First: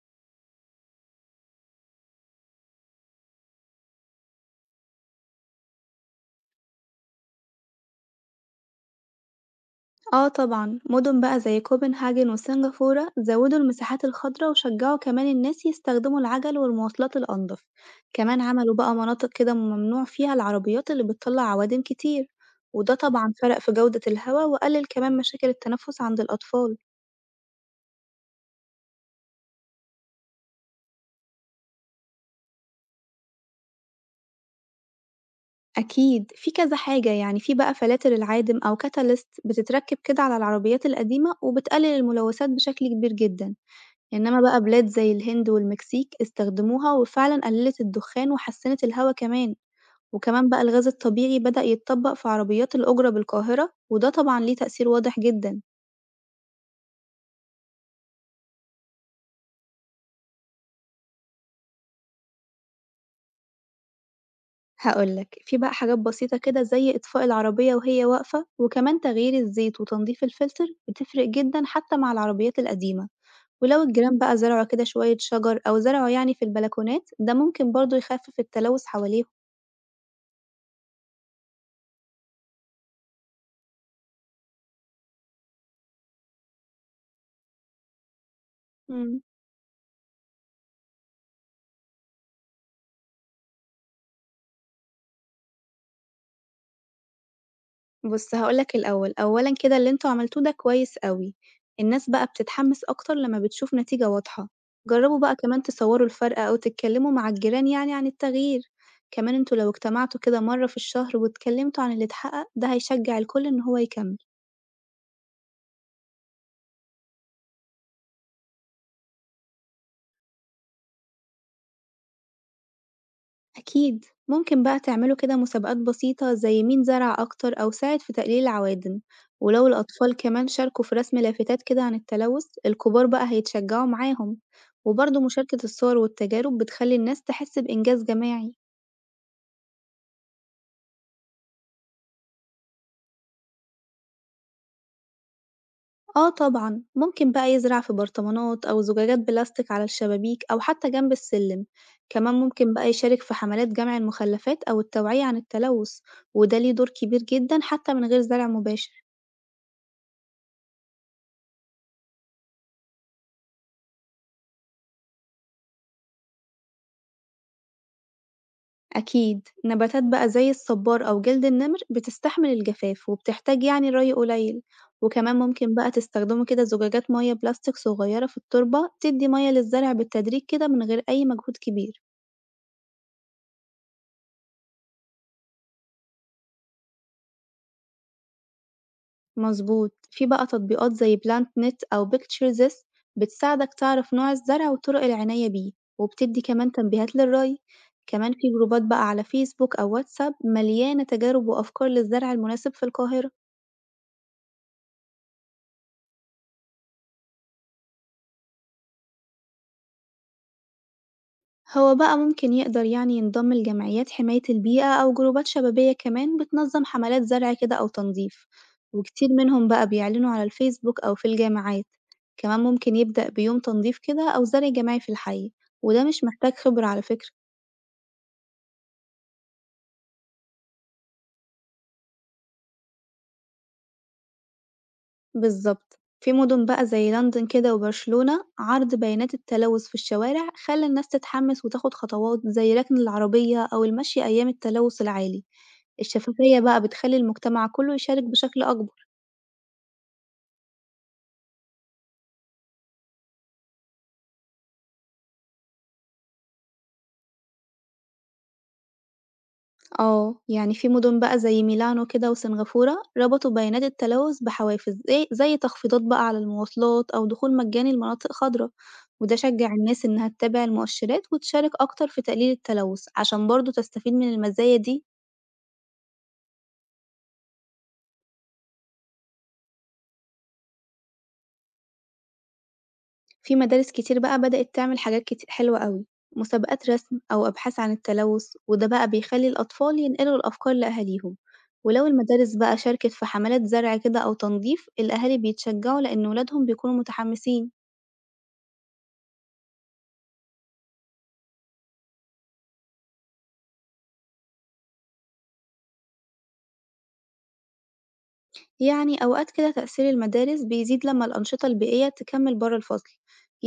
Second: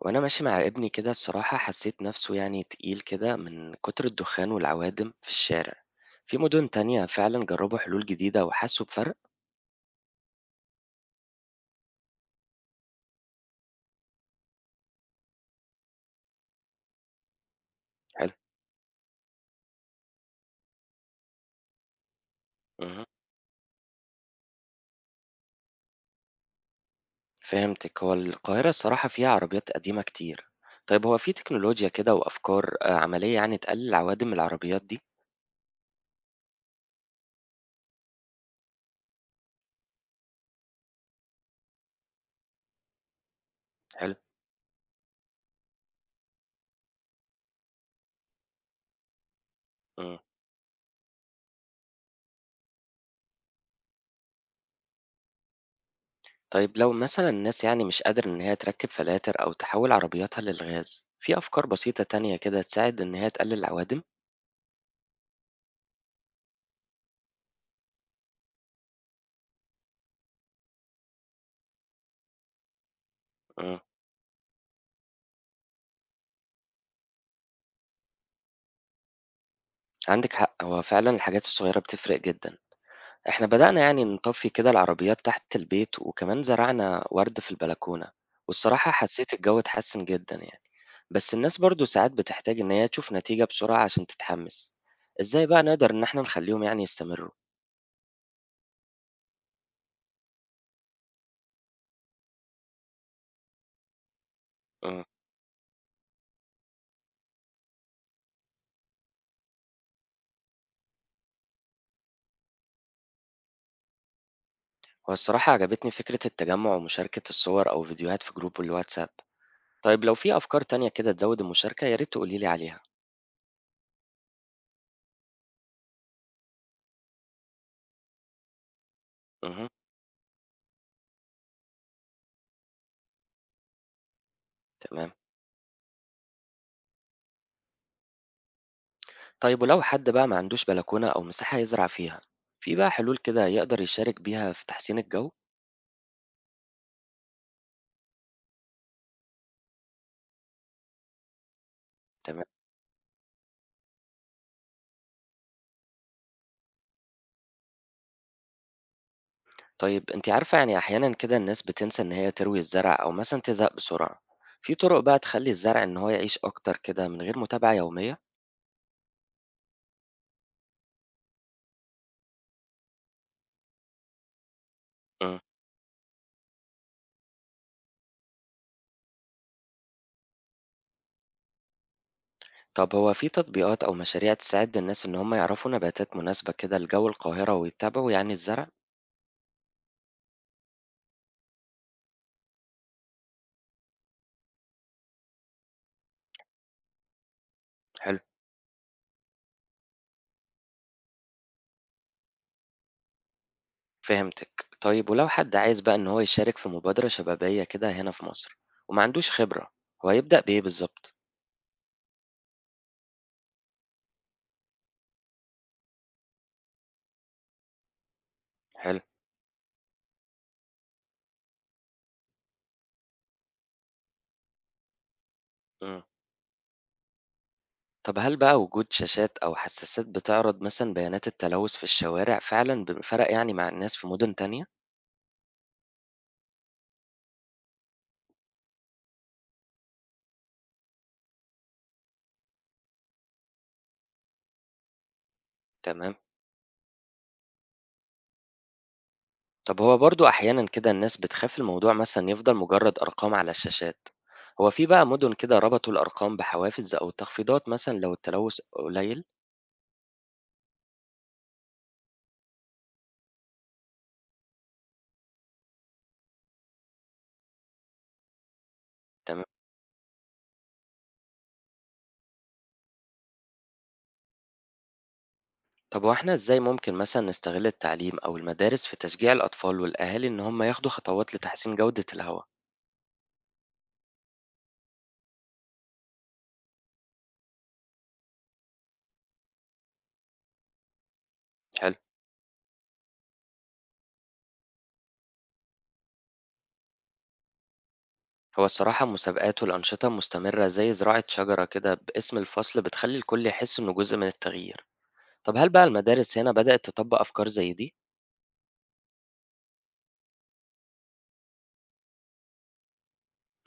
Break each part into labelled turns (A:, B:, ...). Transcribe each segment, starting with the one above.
A: وأنا ماشي مع ابني كده الصراحة حسيت نفسه تقيل كده من كتر الدخان والعوادم في الشارع. في مدن تانية فعلا جربوا حلول جديدة وحسوا بفرق.
B: آه طبعًا، مدن بقى زي كوبنهاجن وسنغافورة زودوا المساحات الخضراء وشجعوا كمان الناس يستخدموا العجل والمواصلات الأنظف،
A: حلو.
B: كمان عملوا بقى مناطق كده ممنوع فيها العربيات اللي بتطلع عوادم كتير، وده
A: مهم.
B: طبعًا فرق في جودة الهوا وقلل كمان مشاكل التنفس عند الأطفال.
A: فهمتك، هو القاهرة الصراحة فيها عربيات قديمة كتير. طيب هو في تكنولوجيا كده وأفكار عملية تقلل عوادم العربيات دي؟
B: أكيد في كذا حاجة يعني في بقى فلاتر العادم أو كاتاليست بتتركب كده على العربيات القديمة وبتقلل الملوثات بشكل كبير جدًا.
A: حلو.
B: إنما بقى بلاد زي الهند والمكسيك استخدموها وفعلًا قللت الدخان وحسنت الهوا كمان،
A: مم.
B: وكمان بقى الغاز الطبيعي بدأ يتطبق في عربيات الأجرة بالقاهرة وده طبعًا ليه تأثير واضح جدًا،
A: طيب لو مثلا الناس مش قادرة إن هي تركب فلاتر أو تحول عربياتها للغاز، في أفكار بسيطة تانية كده تساعد إن هي تقلل العوادم؟
B: هاقول لك في بقى حاجات بسيطة كده زي إطفاء العربية وهي واقفة، وكمان تغيير الزيت وتنضيف الفلتر بتفرق جدًا حتى مع العربيات القديمة،
A: مم.
B: ولو الجيران بقى زرعوا كده شوية شجر أو زرعوا يعني في البلكونات ده ممكن برضه يخفف التلوث حواليهم.
A: عندِك حق، هو فعلًا الحاجات الصغيرة بتفرق جدًا. إحنا بدأنا نطفّي كده العربيات تحت البيت، وكمان زرعنا وَرْد في البلكونة، والصراحة
B: إمم.
A: حسّيت الجو اتحسّن جدًا يعني. بس الناس برضه ساعات بتحتاج إن هي تشوف نتيجة بسرعة عشان تتحمّس. إزاي بقى نقدر إن إحنا نخلّيهم يستمرّوا؟
B: بُص هاقول لك الأول، أولًا كده اللي أنتم عملتوه ده كويس أوي، الناس بقى بتتحمس أكتر لمّا بتشوف نتيجة واضحة،
A: إمم.
B: جربوا بقى كمان تصوروا الفرق أو تتكلموا مع الجيران يعني عن التغيير، كمان أنتم لو اجتمعتوا كده مرة في الشهر واتكلمتوا عن اللي اتحقق ده هيشجع الكل إن هو يكمل.
A: هو الصراحة عجبتني فكرة التجمُّع ومشاركة الصور أو فيديوهات في جروب الواتساب. طيب لو في أفكار تانية كده تزوّد المشاركة، يا ريت تقولي لي عليها.
B: أكيد ممكن بقى تعملوا كده مسابقات بسيطة زي مين زرع أكتر أو ساعد في تقليل العوادم، ولو
A: اهم،
B: الأطفال كمان شاركوا في رسم لافتات كده عن التلوث الكبار بقى هيتشجعوا معاهم.
A: تمام.
B: وبرضه مشاركة الصور والتجارب بتخلي الناس تحس بإنجاز جماعي.
A: طيب ولو حد بقى ما عندوش بلكونة أو مساحة يزرع فيها، في بقى حلول كده يقدر يشارك بيها في تحسين الجو؟
B: آه طبعا ممكن بقى يزرع في برطمانات أو زجاجات بلاستيك على الشبابيك أو حتى جنب السلم، كمان
A: تمام.
B: ممكن بقى يشارك في حملات جمع المخلفات أو التوعية عن التلوث، وده ليه دور كبير جدا حتى من غير زرع مباشر.
A: طيب انت عارفة، أحيانا كده الناس بتنسى إن هي تروي الزرع أو مثلا تزهق بسرعة، في طرق بقى تخلي الزرع إن هو يعيش أكتر كده من غير متابعة يومية؟
B: أكيد، نباتات بقى زي الصبار أو جلد النمر بتستحمل الجفاف وبتحتاج يعني ري قليل، وكمان
A: مم.
B: ممكن بقى تستخدموا كده زجاجات مية بلاستيك صغيرة في التربة تدي مية للزرع بالتدريج كده من غير أي مجهود كبير.
A: طب هو في تطبيقات أو مشاريع تساعد الناس إن هم يعرفوا نباتات مناسبة كده لجو القاهرة ويتابعوا الزرع؟
B: مظبوط، في بقى تطبيقات زي بلانت نت أو بيكتشر زيس بتساعدك تعرف نوع الزرع وطرق العناية بيه، وبتدي كمان تنبيهات للري،
A: حلو.
B: كمان في جروبات بقى على فيسبوك أو واتساب مليانة تجارب وأفكار للزرع المناسب في القاهرة.
A: فهمتك، طيب ولو حد عايز بقى إن هو يشارك في مبادرة شبابية كده هنا في مصر وما عندوش خبرة، هو هيبدأ بإيه بالظبط؟
B: هو بقى ممكن يقدر يعني ينضم لجمعيات حماية البيئة أو جروبات شبابية كمان بتنظم حملات زرع كده أو تنظيف،
A: حلو.
B: وكتير منهم بقى بيعلنوا على الفيسبوك أو في الجامعات، كمان ممكن يبدأ بيوم تنظيف كده أو زرع جماعي في الحي
A: إمم.
B: وده مش محتاج خبرة على فكرة.
A: طب هل بقى وجود شاشات أو حسّاسات بتعرض مثلًا بيانات التلوث في الشوارع فعلًا ب فرق مع الناس في مُدن تانية؟
B: بالظبط، في مدن بقى زي لندن كده وبرشلونة عرض بيانات التلوث في الشوارع خلى الناس تتحمس وتاخد خطوات زي ركن العربية أو المشي أيام التلوث العالي،
A: تمام.
B: الشفافية بقى بتخلي المجتمع كله يشارك بشكل أكبر.
A: طب هو برضه أحيانًا كده الناس بتخاف الموضوع مثلًا يفضل مجرّد أرقام على الشاشات، هو في بقى مُدن كده ربطوا الأرقام بحوافز أو تخفيضات مثلًا لو التلوث قليل؟
B: آه، يعني في مدن بقى زي ميلانو كده وسنغافورة ربطوا بيانات التلوث بحوافز زي تخفيضات بقى على المواصلات أو دخول مجاني لمناطق خضراء، وده
A: تمام.
B: شجع الناس إنها تتابع المؤشرات وتشارك أكتر في تقليل التلوث عشان برضه تستفيد من المزايا دي.
A: طب هو إحنا إزاي ممكن مثلًا نستغل التعليم أو المدارس في تشجيع الأطفال والأهالي إن هم ياخدوا خطوات لتحسين جودة الهوا؟
B: في مدارس كتير بقى بدأت تعمل حاجات كتير حلوة أوي، مسابقات رسم أو أبحاث عن التلوث وده بقى بيخلي الأطفال ينقلوا الأفكار لأهاليهم.
A: حلو.
B: ولو المدارس بقى شاركت في حملات زرع كده أو تنظيف الأهالي بيتشجعوا لأن ولادهم بيكونوا متحمسين.
A: هو الصراحة مسابقات والأنشطة مستمرة زي زراعة شجرة كده باسم الفصل بتخلي الكل يحس إنه جزء من التغيير. طب هل بقى المدارس هنا بدأت تطبق أفكار زي دي؟
B: يعني أوقات كده تأثير المدارس بيزيد لما الأنشطة البيئية تكمل بره الفصل،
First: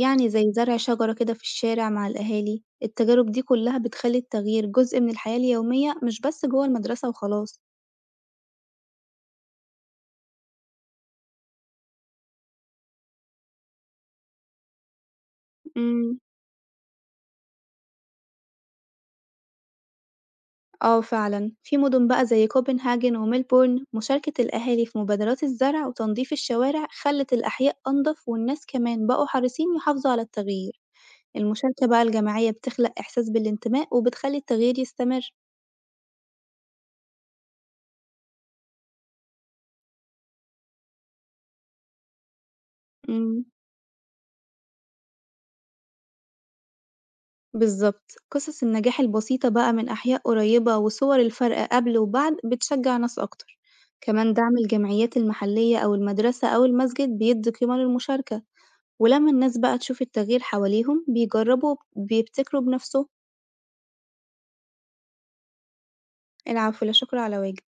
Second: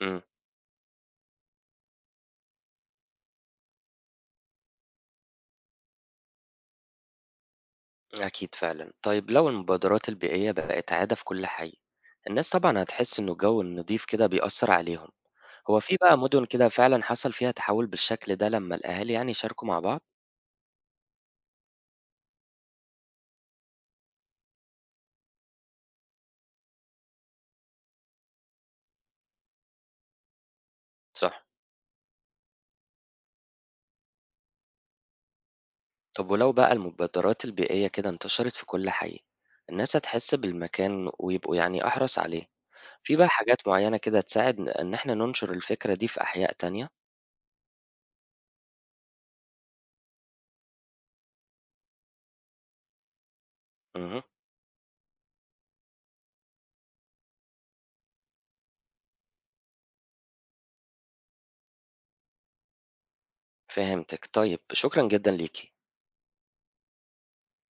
A: امم.
B: زي زرع شجرة كده في الشارع مع الأهالي، التجارب دي كلها بتخلي التغيير جزء من الحياة اليومية مش بس جوه المدرسة وخلاص.
A: أكيد فعلا. طيب لو المبادرات البيئية بقت عادة في كل حي، الناس طبعا هتحس إنه الجو النضيف كده بيأثر عليهم. هو في بقى
B: امم.
A: مدن كده فعلا حصل فيها تحول بالشكل ده لما الأهالي شاركوا مع بعض؟
B: اه فعلا في مدن بقى زي كوبنهاجن وميلبورن مشاركة الأهالي في مبادرات الزرع وتنظيف الشوارع خلت الأحياء أنظف والناس كمان بقوا حريصين يحافظوا على التغيير.
A: صح.
B: المشاركة بقى الجماعية بتخلق إحساس بالانتماء وبتخلي التغيير يستمر.
A: طب ولو بقى المبادرات البيئية كده انتشرت في كل حي، الناس هتحس بالمكان ويبقوا أحرص عليه، في بقى
B: امم.
A: حاجات معيّنة كده تساعد إن إحنا ننشر الفكرة دي في أحياء تانية؟
B: بالظبط قصص النجاح البسيطة بقى من أحياء قريبة وصور الفرق قبل وبعد بتشجع ناس أكتر،
A: اهم،
B: كمان دعم الجمعيات المحلية أو المدرسة أو المسجد بيدي قيمة للمشاركة، ولما الناس بقى تشوف التغيير حواليهم بيجربوا وبيبتكروا بنفسهم.
A: فهمتِك، طيب شكرًا جدًا ليكِ.
B: العفو، لا شكر على واجب.